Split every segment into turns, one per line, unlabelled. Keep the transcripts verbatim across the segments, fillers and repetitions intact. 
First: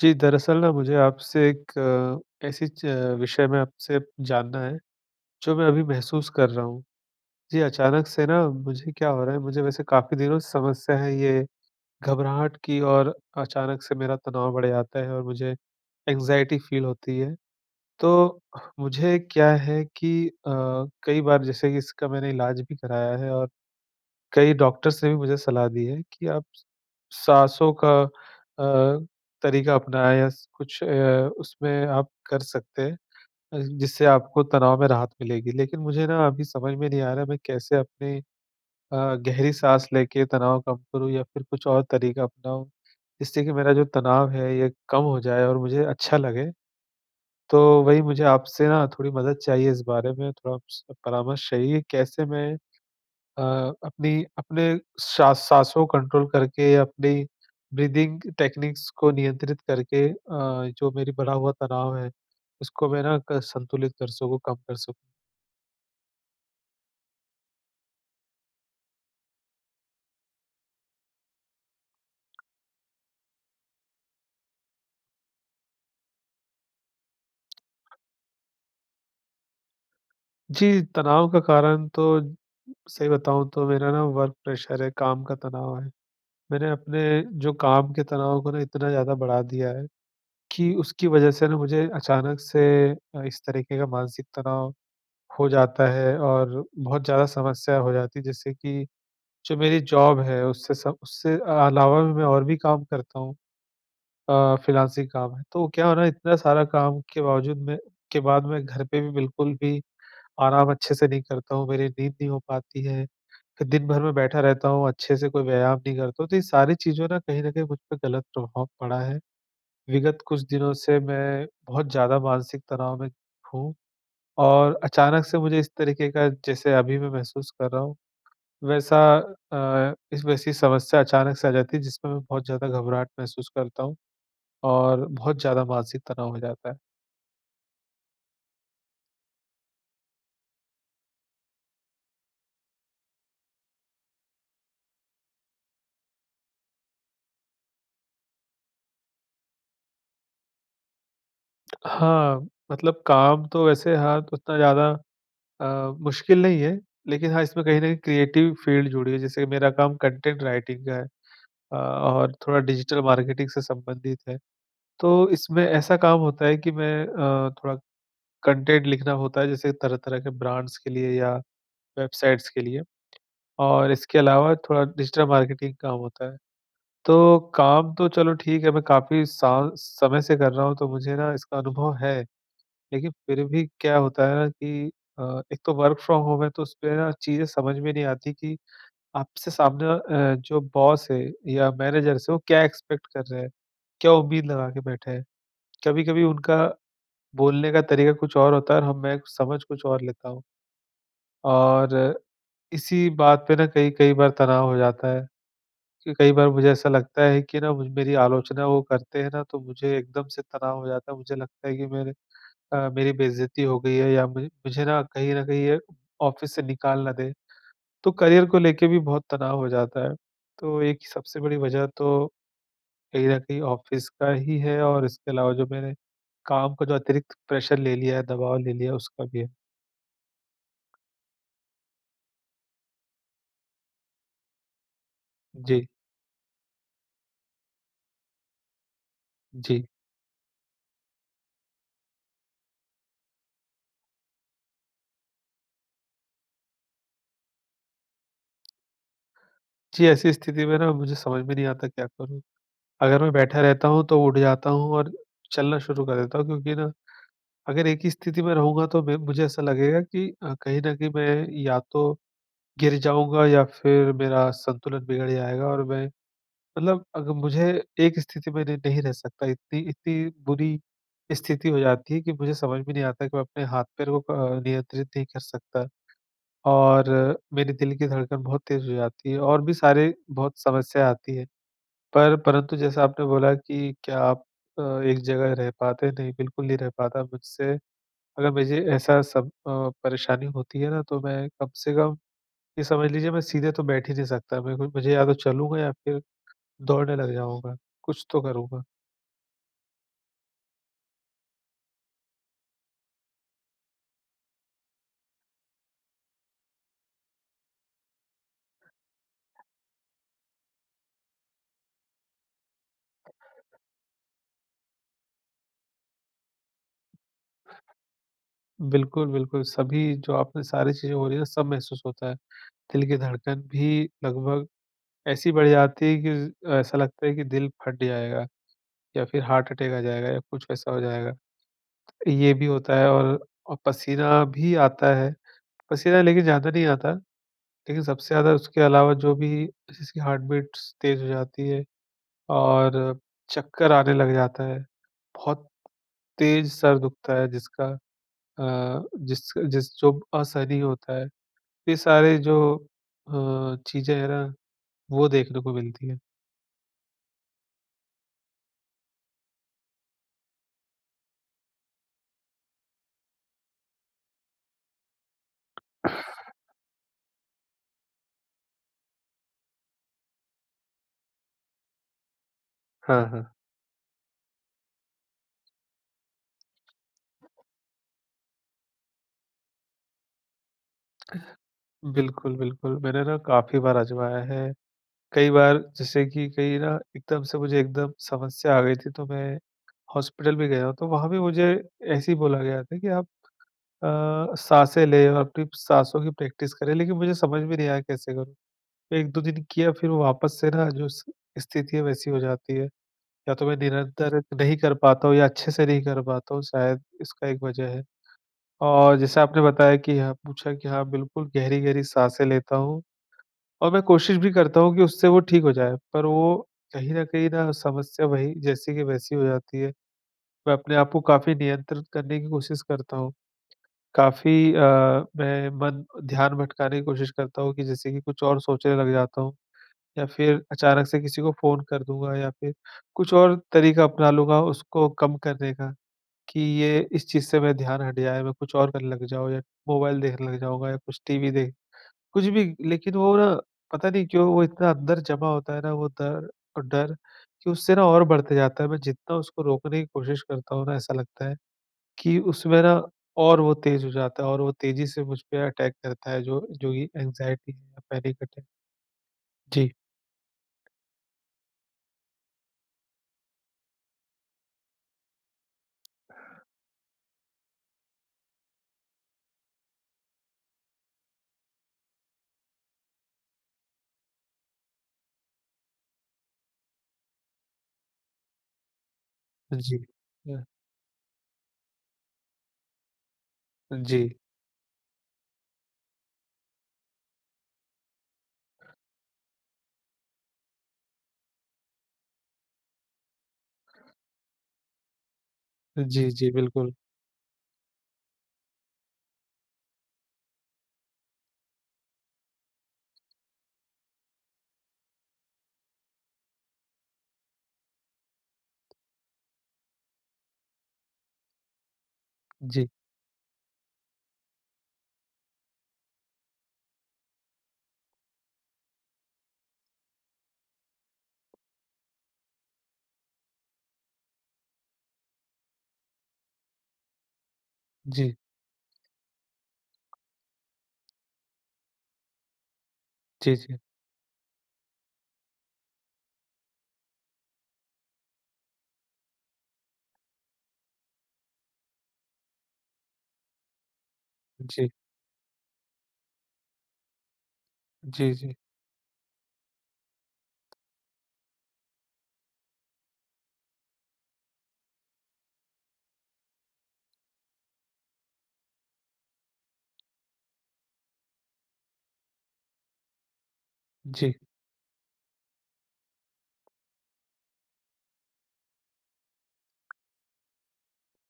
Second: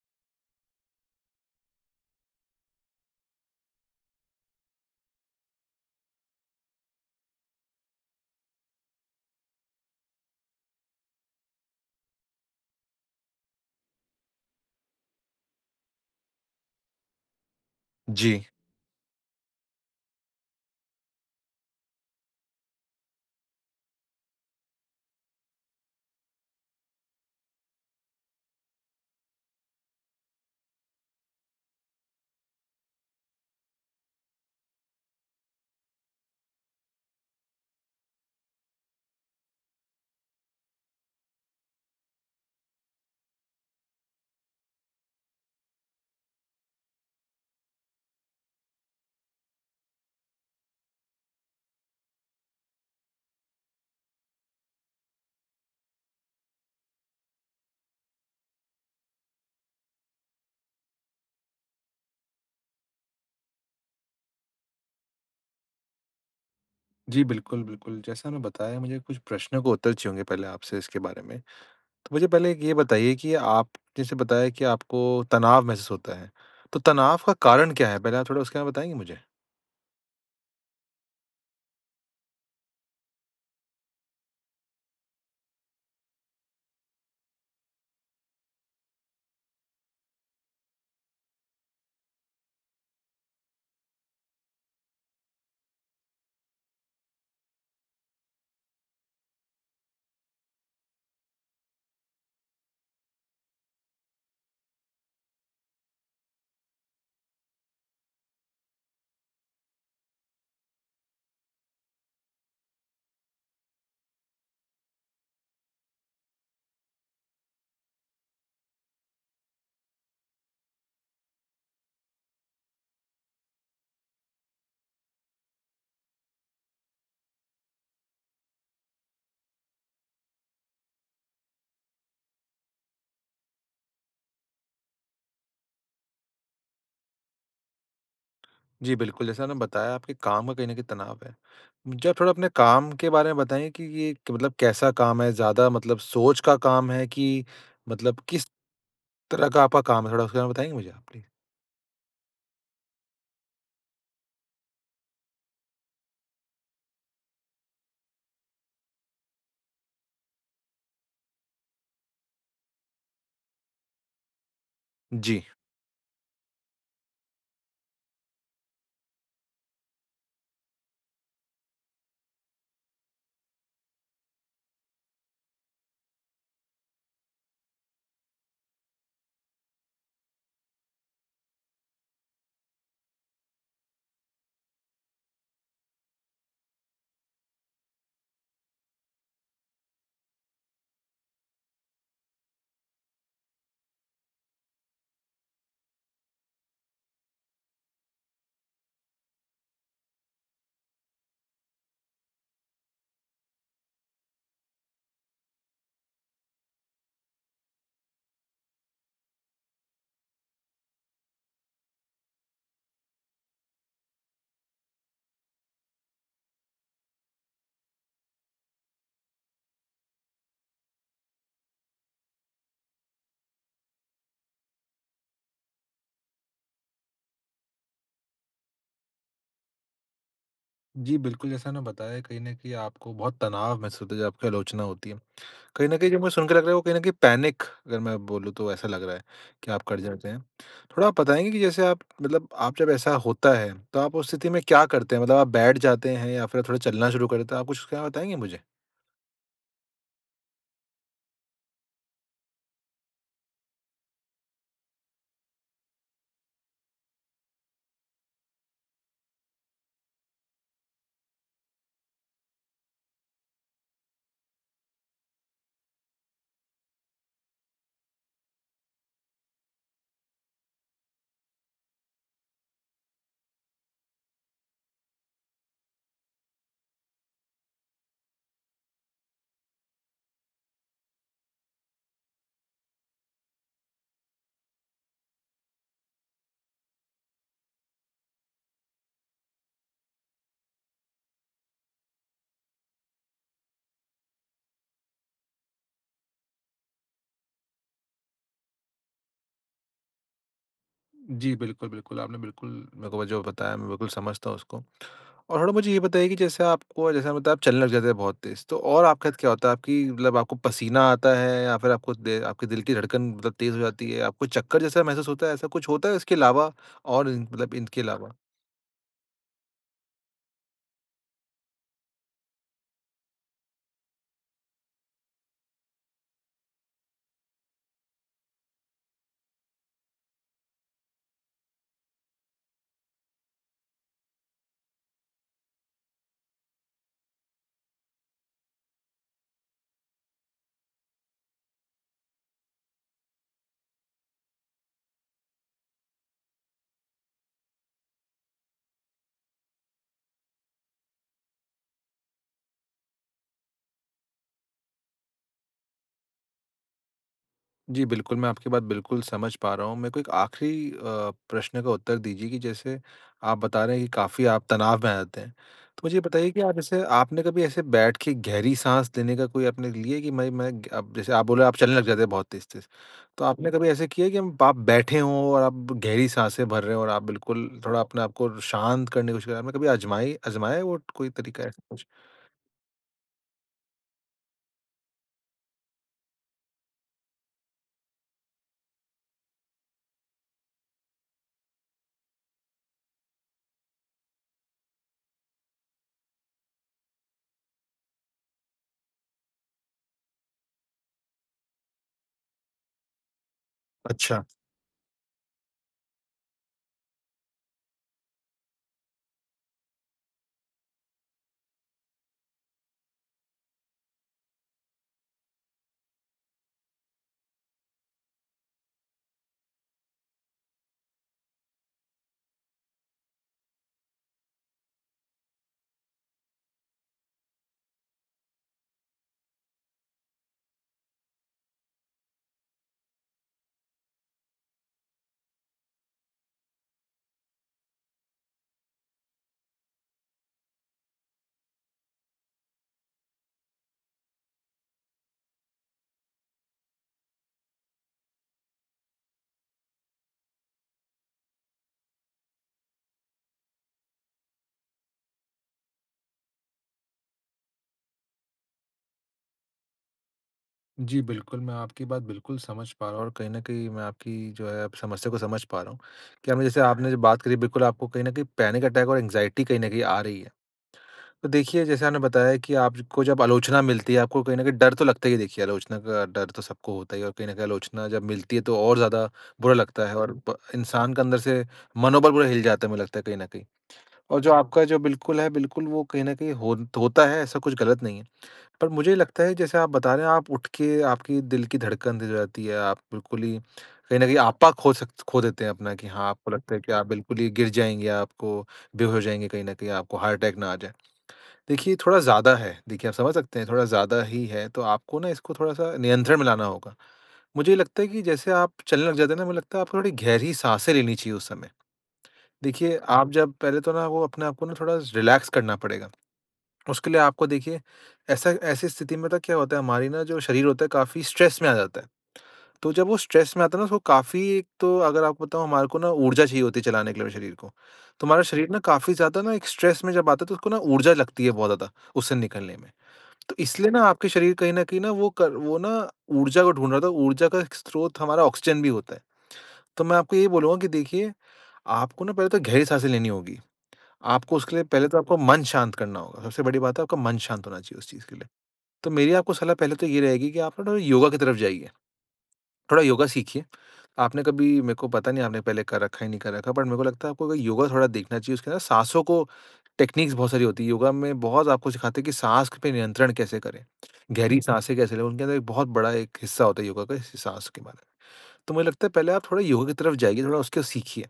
जी। दरअसल ना मुझे आपसे एक अ, ऐसी च विषय में आपसे जानना है, जो मैं अभी महसूस कर रहा हूँ। जी, अचानक से ना मुझे क्या हो रहा है मुझे वैसे काफ़ी दिनों से समस्या हैं ये, घबराहट की और अचानक से मेरा तनाव बढ़ जाता है और मुझे एंग्ज़ायटी फ़ील होती है। तो
जी।
मुझे क्या है कि अ, कई बार जैसे कि इसका मैंने इलाज भी कराया है और कई डॉक्टर्स से भी मुझे सलाह दी है कि आप स साँसों का अ, तरीका अपनाएँ या स कुछ अ, उसमें आप कर सकते हैं अ, जिससे आपको तनाव में राहत मिलेगी। लेकिन मुझे ना अभी समझ में नहीं आ रहा है मैं कैसे अपनी अ, गहरी साँस लेके तनाव कम करूँ या फिर कुछ और तरीका अपनाऊँ, जिससे कि मेरा जो तनाव है ये कम हो जाए और मुझे अच्छा लगे। तो वही मुझे आपसे ना थोड़ी मदद चाहिए इस बारे में थोड़ा-सा परामर्श चाहिए कैसे मैं अ, अपनी अपने सा साँसों को कंट्रोल करके अपने ब्रीदिंग टेक्नीक्स को नियंत्रित करके अ, जो मेरी बड़ा हुआ तनाव है, उसको मैं ना क संतुलित कर सकूँ, कम कर सकूँ।
जी। बिल्कुल, बिल्कुल। जैसा मैं बताया मुझे कुछ प्रश्नों का उत्तर चाहिए होंगे पहले आपसे इसके बारे में। तो मुझे पहले एक ये बताइए कि आप जैसे बताया कि आप आपको तनाव महसूस होता है, तो तनाव का कारण क्या है? पहले आप थोड़ा उसके बारे में बताएँगे मुझे?
जी, तनाव का कारण तो सही बताऊँ तो मेरा ना वर्क प्रैशर है काम का तनाव है। मैंने अपने जो काम के तनाव को ना इतना ज़्यादा बढ़ा दिया है, कि उसकी वजह से ना मुझे अचानक से अ, इस तरीके का मानसिक तनाव हो जाता है और बहुत ज़्यादा समस्या हो जाती है जिससे कि जो मेरी जॉब है उससे सब से अलावा मैं और भी काम करता हूँ अ, फ्रीलांसिंग काम है। तो क्या हुआ ना इतना सारा काम के बावजूद मैं के बाद मैं घर पे भी बिल्कुल भी आराम अच्छे से नहीं करता हूँ, मेरी नींद नहीं हो पाती है। तो दिन भर में बैठा रहता हूँ अच्छे से कोई व्यायाम नहीं करता हूँ। तो ये सारी चीज़ों ना कहीं न कहीं मुझ पे गलत प्रभाव पड़ा है। विगत कुछ दिनों से मैं बहुत ज़्यादा मानसिक तनाव में हूँ, और अचानक से मुझे इस तरीके का जैसे अभी मैं महसूस कर रहा हूँ वैसा अ, इसमें ऐसी समस्या अचानक से आ जाती है जिसमें मैं बहुत ज़्यादा घबराहट महसूस करता हूँ, और बहुत ज़्यादा मानसिक तनाव हो जाता है।
जी, बिल्कुल, जैसा आपने बताया आपके काम का कहीं न कहीं तनाव है। मुझे आप थोड़ा अपने काम के बारे में बताएँगे कि ये मतलब कैसा काम है, ज़्यादा मतलब सोच का काम है कि मतलब किस तरह का आपका काम है? थोड़ा उसके बारे में बताएँगे मुझे आप, प्लीज़।
हाँ, मतलब काम तो वैसे हाँ, उतना ज़्यादा अ, मुश्किल नहीं है लेकिन हाँ, इसमें कहीं न क्रिएटिव फ़ील्ड जुड़ी है। जैसे मेरा काम कॉन्टेंट राइटिंग का है अ, और थोड़ा डिजिटल मार्केटिंग से संबंधित है, तो
जी।
इसमें ऐसा काम होता है कि मैं अ, थोड़ा कॉन्टेंट लिखना होता है, जैसे तरह-तरह के ब्रांड्स के लिए या वेबसाइट्स के लिए, और इसके अलावा थोड़ा डिजिटल मार्केटिंग काम होता है। तो काम तो चलो ठीक है, मैं काफ़ी सा समय से कर रहा हूँ, तो मुझे ना इसका अनुभव है। लेकिन फिर भी क्या होता है ना कि अ, एक तो वर्क फ्रॉम होम है, तो उसमें ना चीज़ें समझ में नहीं आती कि आपसे सामने अ, जो बॉस है या मैनेजर्स हैं, वो क्या एक्सपेक्ट कर रहे हैं, क्या उम्मीद लगा के बैठे हैं। कभी-कभी उनका बोलने का तरीक़ा कुछ और होता है और हम मैं समझ कुछ और लेता हूँ। और इसी बात पे ना कई-कई बार तनाव हो जाता है, क्यों कई बार मुझे ऐसा लगता है कि ना मुझ मेरी आलोचना वो करते हैं ना, तो मुझे एकदम से तनाव हो जाता है। मुझे लगता है कि मैंने अ, मेरी बेइज़्जती हो गई है या मे मुझे ना कहीं न कहीं ये ऑफ़िस से निकाल ना दें। तो करियर को लेके भी बहुत तनाव हो जाता है। तो एक सबसे बड़ी वज़ह तो कहीं न कहीं ऑफिस का ही है, और इसके अलावा जो मैंने काम का जो अतिरिक्त प्रेशर ले लिया है, दबाव ले लिया है, उसका भी है।
जी, बिल्कुल. जैसा आपने बताया कहीं न कहीं आपको बहुत तनाव महसूस होता जब आपकी आलोचना होती है।
जी।
कहीं न कहीं जो मुझे सुन के लग रहा है वो कहीं न कहीं पैनिक अगर मैं बोलूँ तो ऐसा लग रहा है, कि आप
जी।
कर जातें हैं। थोड़ा आप बताएँगे कि जैसे आप मतलब आप जब ऐसा होता है तो आप उस स्थिति में क्या करते हैं? मतलब आप बैठ जाते हैं या फिर आप थोड़ा चलना शुरू करते हैं, आप कुछ क्या बताएँगे मुझे?
जी. ऐसी स्थिति में ना मुझे समझ में नहीं आता क्या करूँ? अगर मैं बैठा रहता हूँ तो उठ जाता हूँ और चलना शुरू कर देता हूँ क्योंकि ना, अगर एक ही स्थिति में रहूँगा तो मैं मुझे ऐसा लगेगा कि अ, कहीं न कहीं मैं या तो, गिर जाऊँगा या फिर मेरा संतुलन बिगड़ जाएगा। और मैं मतलब अग मुझे एक स्थिति में न नहीं रह सकता, इत्ती इत्ती बुरी स्थिति हो जाती है कि मुझे समझ में नहीं आता कि मैं अपने हाथ-पैर को अ, नियंत्रित नहीं कर सकता, और मेरे दिल की धड़कन बहुत तेज़ हो जाती है और भी सारे बहुत समस्या आती हैं। पर परंतु जैसा आपने बोला कि क्या आप अ, एक जगह रह पाते, नहीं बिल्कुल नहीं रह पाता मुझसे अगर मुझे ऐसा सब अ, परेशानी होती है ना तो मैं कम से कम ये समझ लीजिए मैं सीधे तो बैठ ही नहीं सकता। मैं मुझे या तो चलूँगा या फिर दौड़ने लग जाऊँगा, कुछ तो करूँगा।
जी, बिल्कुल, बिल्कुल। आपने बिल्कुल मेरे को जो बताया मैं बिल्कुल समझता हूँ उसको। और मुझे ये बताइए कि जैसे आपको जैसे आपने बताया आप चलने लग जाते हैं बहुत तेज़, तो और आपके साथ क्या होता है आपकी मतलब आपको पसीना आता है? या फिर आपको दे आपके दिल की धड़कन मतलब तेज़ हो जाती है? आपको चक्कर जैसा महसूस होता है? ऐसा कुछ होता है इसके अलावा और मतलब इनके अलावा?
बिल्कुल, बिल्कुल। सभी जो आपने सारी चीज़ें हो रही हैं ना सब महसूस होता है। दिल की धड़कन भी लगभग ऐसी बढ़ जाती है कि, ज़ ऐसा लगता है कि दिल फट जाएगा या फिर हार्ट अटैक आ जाएगा या कुछ वैसा हो जाएगा। ये भी होता है और औ पसीना भी आता है, पसीना लेकिन ज़्यादा नहीं आता। लेकिन सबसे ज़्यादा उसके अलावा जो भी जैसे जिसकी हार्ट बीट्स तेज़ हो जाती है और चक्कर आने लग जाता है, बहुत तेज़ सर दुखता है जिसका अ, जिस जिस जो असहनीय होता है। ये सारे जो अ, चीज़ें हैं ना वो देखने को मिलती हैं।
जी, बिल्कुल। मैं आपकी बात बिल्कुल समझ पा रहा हूँ। मेरे को एक आख़िरी अ, प्रश्न का उत्तर दीजिए कि जैसे आप बता रहे हैं कि काफ़ी आप तनाव में आ जाते हैं। तो मुझे ये बताइए कि आप जैसे आपने कभी ऐसे बैठ के गहरी साँस देने का कोई आपने लिया कि मैं मैं जैसे आप बोले आप चलने लग जाते हैं बहुत तेज़-तेज़।
हाँ, हाँ।
तो आपने कभी ऐसा किया है कि आप बैठे हो और आप गहरी साँसें भर रहे हो और आप बिल्कुल थोड़ा अपने आप को शांत करने की कोशिश कर रहे? कभी आज़माएँ आज़माएँ वो कोई
अह।
तरीका है ऐसा कुछ?
बिल्कुल, बिल्कुल। मैंने ना काफ़ी बार आज़माया है। कई बार जैसे कि कहीं ना एकदम से मुझे एकदम समस्या आ गई थी तो मैं, हॉस्पिटल भी गया हूँ, तो वहाँ भी मुझे ऐसे ही बोला गया था कि आप अ, साँसें लें अपनी साँसों की प्रैक्टिस करें लेकिन मुझे समझ में नहीं आया कैसे करूँ। एक-दो दिन किया फिर वापस से ना जो स्थिति है वैसी हो जाती है या तो मैं निरंतर
अच्छा।
नहीं कर पाता हूँ या अच्छे से नहीं कर पाता हूँ, शायद इसका एक वजह है। और जैसा आपने बताया कि यहाँ पूछा कि हाँ बिल्कुल, गहरी-गहरी साँसें लेता हूँ और मैं कोशिश भी करता हूँ कि उससे वो ठीक हो जाए। पर वो कहीं न कहीं ना समस्या वही, जैसी की वैसी हो जाती है। मैं अपने आप को काफ़ी नियंत्रित करने की कोशिश करता हूँ। काफ़ी अ, मैं मन ध्यान भटकाने की कोशिश करता हूँ कि जैसे कि कुछ और सोचने लग जाता हूँ या फिर अचानक से किसी को फ़ोन कर दूँगा या फिर कुछ और तरीका अपना लूँगा उसको कम करने का कि, ये इस चीज़ से मैं ध्यान हट जाए। मैं कुछ और करने लग जाऊँ या मोबाइल देखने लग जाऊँगा या कुछ टीवी देख कुछ भी लेकिन वो ना पता नहीं क्यों, वो इतना अंदर जमा होता है ना वो दर डर कि उससे ना और बढ़ते जाता है। मैं जितना उसको रोकने की कोशिश करता हूँ ना ऐसा लगता है, कि उसमें ना और वो तेज़ हो जाता है और वो तेज़ी से मुझपे अटैक करता है जो जो ये एंग्जयटी या पैनिक अटैक। जी।
जी, बिल्कुल। मैं आपकी बात बिल्कुल समझ पा रहा हूँ और कहीं न कहीं मैं आपकी जो है समस्या को समझ पा रहा हूँ। क्या मैं जैसे आपने बात करी बिल्कुल आपको कहीं न कहीं पैनिक अटैक और एंग्जायटी कहीं न कहीं आ रही है। तो देखिए जैसे आपने बताया कि आप ज को जब आलोचना मिलती है आपको कहीं न कहीं डर तो लगता ही है, देखिए आलोचना का डर तो सबको होता ही है और कहीं न कहीं आलोचना जब मिलती है तो और ज़्यादा बुरा
जी,
लगता है और ब
हाँ।
इंसान का अंदर से मनोबल पूरा हिल जाता है मुझे लगता है कहीं न कहीं।
जी।
और जो आपका जो बिल्कुल है, बिल्कुल वो कहीं न कहीं होता है ऐसा कुछ ग़लत नहीं है। पर मुझे लगता है जैसे आप बता रहे हैं आप उठ के आपकी दिल की धड़कन तेज़ हो जाती है। आप बिल्कुल ही कहीं न कहीं आपा खो सक खो देते हैं अपना कि हाँ,
जी, जी
आपको लगता है कि
बिल्कुल।
आप बिल्कुल ही गिर जाएँगे। आपको बेहोश हो जाएँगे, कहीं न कहीं आपको हार्ट अटैक ना आ जाए। देखिए थोड़ा ज़्यादा है, देखिए आप समझ सकते हैं थोड़ा ज़्यादा ही है तो आपको ना इसको थोड़ा सा नियंत्रण में लाना होगा। मुझे ये लगता है कि जैसे आप चलने लग जाते हैं ना मुझे लगता है आपको थोड़ी गहरी साँसें लेनी चाहिए उस समय।
जी।
देखिए आप जब पहले तो ना वो अपने आप को ना थोड़ा रिलैक्स करना पड़ेगा, उसके लिए आपको देखिए ऐसा ऐसी स्थिति में तो क्या होता है, हमारी ना जो शरीर होता है काफ़ी स्ट्रेस में आ जाता है। तो जब वो स्ट्रेस में आता है ना उसको काफ़ी एक तो अगर आपको बताऊँ हमारे को ना ऊर्जा चाहिए होती है चलाने के लिए हमें शरीर को। तो
जी।
हमारा शरीर ना काफ़ी ज़्यादा ना एक स्ट्रेस में जब आता है तो उसको ना ऊर्जा लगती है बहुत ज़्यादा उससे निकलने में।
जी,
तो
जी।
इसलिए ना आपके शरीर कहीं न कहीं ना वो क वो ना ऊर्जा को ढूँढ रहा था, ऊर्जा का स्रोत हमारा ऑक्सीजन भी होता है। तो मैं आपको यही बोलूँगा कि देखिए, आपको ना पहले तो गहरी साँसें लेनी होगी, आपको उसके लिए
जी।
पहले तो आपको मन शांत करना होगा, सबसे बड़ी बात है आपका मन शांत होना चाहिए उस चीज़
जी,
के लिए।
जी।
तो मेरी आपको सलाह पहले तो ये रहेगी कि आप थोड़ा योगा की तरफ जाइए, थोड़ा योगा सीखिए। आपने कभी मेरे को पता नहीं आपने पहले कर रखा है या नहीं कर रखा है बट मेरे को लगता है आप योगा थोड़ा देखना चाहिए उसके अंदर साँसों को टेक्निक्स बहुत सारी होती है। योगा में बहुत आपको सिखाते हैं कि साँस पे नियंत्रण कैसे करें,
जी।
गहरी साँसें कैसे लें, उनके अंदर एक बहुत बड़ा एक हिस्सा होता है योगा का इस साँस के बारे में। तो मुझे लगता है पहले आप थोड़ा योगा की तरफ जाइए, थोड़ा उसके सीखिए।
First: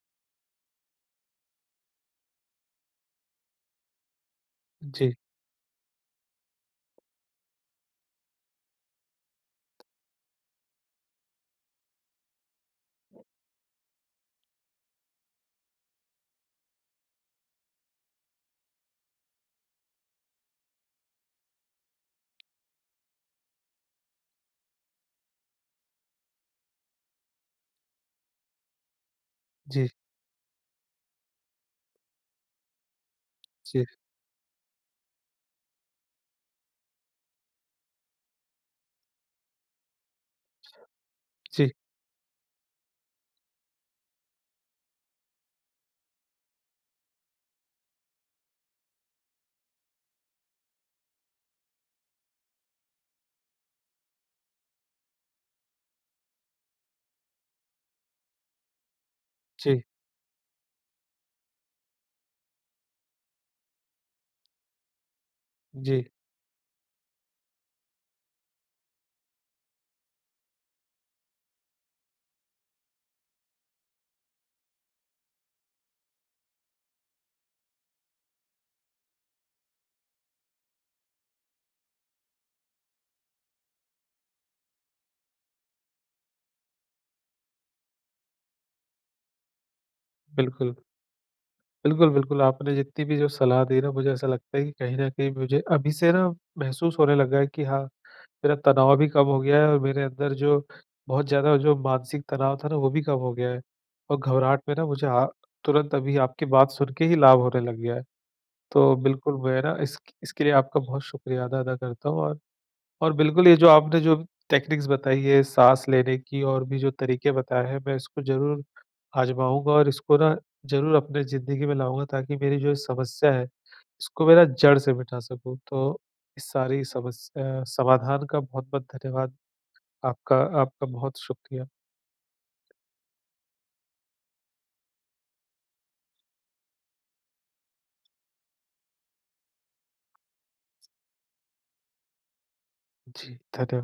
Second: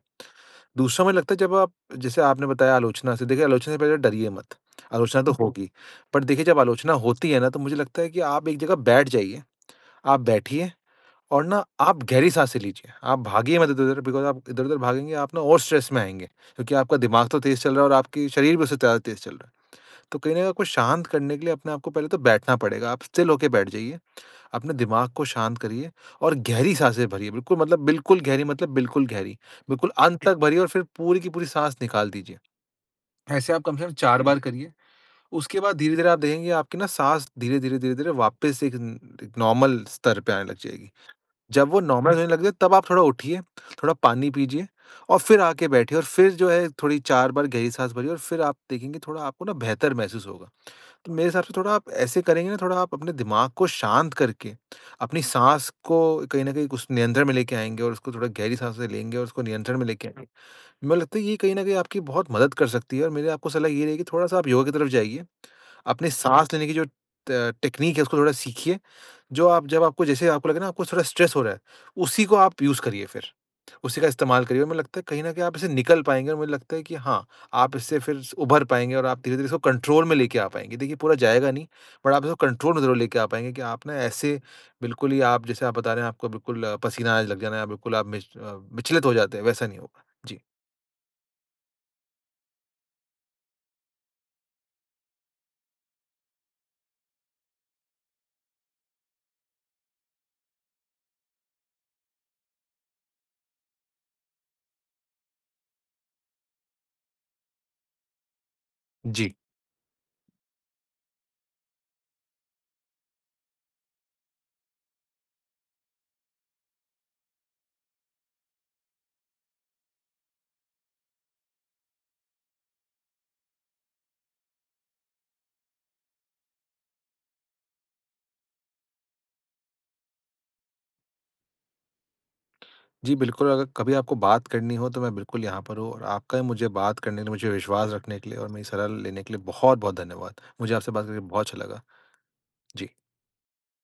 दूसरा मुझे लगता है जब आप जैसे आपने बताया आलोचना से देखिए आलोचना से पहले डरिए मत।
जी।
आलोचना तो होगी। पर देखिए जब आलोचना होती है ना तो मुझे लगता है कि आप एक जगह बैठ जाइए। आप बैठिए और ना आप गहरी साँसे लीजिए, आप भागिए मत इधर-उधर बिकॉज़ आप इधर-उधर भागेंगे आप ना और स्ट्रेस में आएँगे। क्योंकि आपका दिमाग तो तेज़ चल रहा है और आपके शरीर भी उससे ज़्यादा तेज़ चल रहा है। तो कहीं न कहीं आपको शांत करने के लिए अपने आपको पहले तो बैठना पड़ेगा। आप स्टिल होकर बैठ जाइए, अपने दिमाग को शांत करिए और गहरी साँसें भरिए, बिल्कुल मतलब बिल्कुल गहरी मतलब बिल्कुल गहरी,
जी।
बिल्कुल अंत तक भरिए और फिर पूरी की पूरी साँस निकाल दीजिए। ऐसे आप कम से
जी।
कम चार बार करिए। उसके बाद धीरे-धीरे आप देखेंगे आपकी ना साँस धीरे-धीरे-धीरे-धीरे वापस एक न नॉर्मल स्तर पर आने लग जाएगी। जब
जी।
वो नॉर्मल होने लग जाए तब आप थोड़ा उठिए, थोड़ा पानी पीजिए और फिर आके बैठिए और फिर जो है थोड़ी चार बार गहरी साँस भरिए और फिर आप देखेंगे थोड़ा आपको ना बेहतर महसूस होगा। तो मेरे हिसाब से थोड़ा आप ऐसे करेंगे ना थोड़ा आप अपने दिमाग को शांत करके, अपनी साँस को कहीं न कहीं कुछ नियंत्रण में लेके आएँगे और उसको थोड़ा गहरी साँसे लेंगे और उसको नियंत्रण
जी।
में लेके आएँगे। मैं लगता है ये कहीं न कहीं आपकी बहुत मदद कर सकती है। और मेरी आपको सलाह ये रहेगी कि थोड़ा सा आप योगा की तरफ जाइए,
जी।
अपनी साँस लेने की जो त टेक्निक है उसको थोड़ा सीखिए। जो आप जब आपको जैसे आपको लगे ना आपको थोड़ा स्ट्रेस हो रहा है, उसी को आप उसे करिए फिर। उसी का इस्तेमाल करिए और मुझे लगता है कहीं न कहीं आप इससे निकल पाएँगे और मुझे लगता है कि हाँ, आप इससे फिर उभर पाएँगे और आप धीरे-धीरे इसको कंट्रोल में लेके आ पाएँगे। देखिए पूरा जाएगा नहीं, बट आप इसको कंट्रोल में ज़रूर लेके आ पाएँगे कि आप ना ऐसे, बिल्कुल ही आप जैसे आप बता रहे हैं आपको बिल्कुल, पसीना आने लग जाना या बिल्कुल आप विच अ, विचलित हो जाते हैं, वैसा नहीं होगा। जी।
बिल्कुल। बिल्कुल, बिल्कुल। आपने जितनी भी जो सलाह दी ना मुझे ऐसा लगता है कि कहीं न कहीं मुझे अभी से ना, महसूस होने लगा है कि हाँ, मेरा तनाव भी कम हो गया है और मेरे अंदर जो बहुत ज़्यादा जो मानसिक तनाव था ना वो भी कम हो गया है। और घबराहट में ना मुझे अ, तुरंत अभी आपकी बात सुन के ही लाभ होने लग गया है। तो
जी।
बिल्कुल मैं ना इस इसके लिए आपका बहुत शुक्रिया अदा अदा करता हूँ। और और बिल्कुल ये जो आपने जो टेक्निक्स बताई है, साँस लेने की और भी जो तरीके बताए हैं, मैं इसको ज़रूर आज़माऊँगा और इसको ना ज़रूर अपने ज़िंदगी में लाऊँगा, ताकि मेरी जो समस्या है इसको मैं ना जड़ से मिटा सकूँ। तो इस सारी समस्या समाधान का बहुत-बहुत धन्यवाद। आपका आपका बहुत शुक्रिया।
जी, बिल्कुल। अगर कभी आपको बात करनी हो, तो मैं बिल्कुल यहाँ पर हूँ। और आपका मुझे बात करने के लिए, मुझे विश्वास रखने के लिए और मेरी सलाह लेने के लिए बहुत-बहुत धन्यवाद। मुझे आपसे बात करके बहुत अच्छा लगा। जी।
जी, धन्यवाद।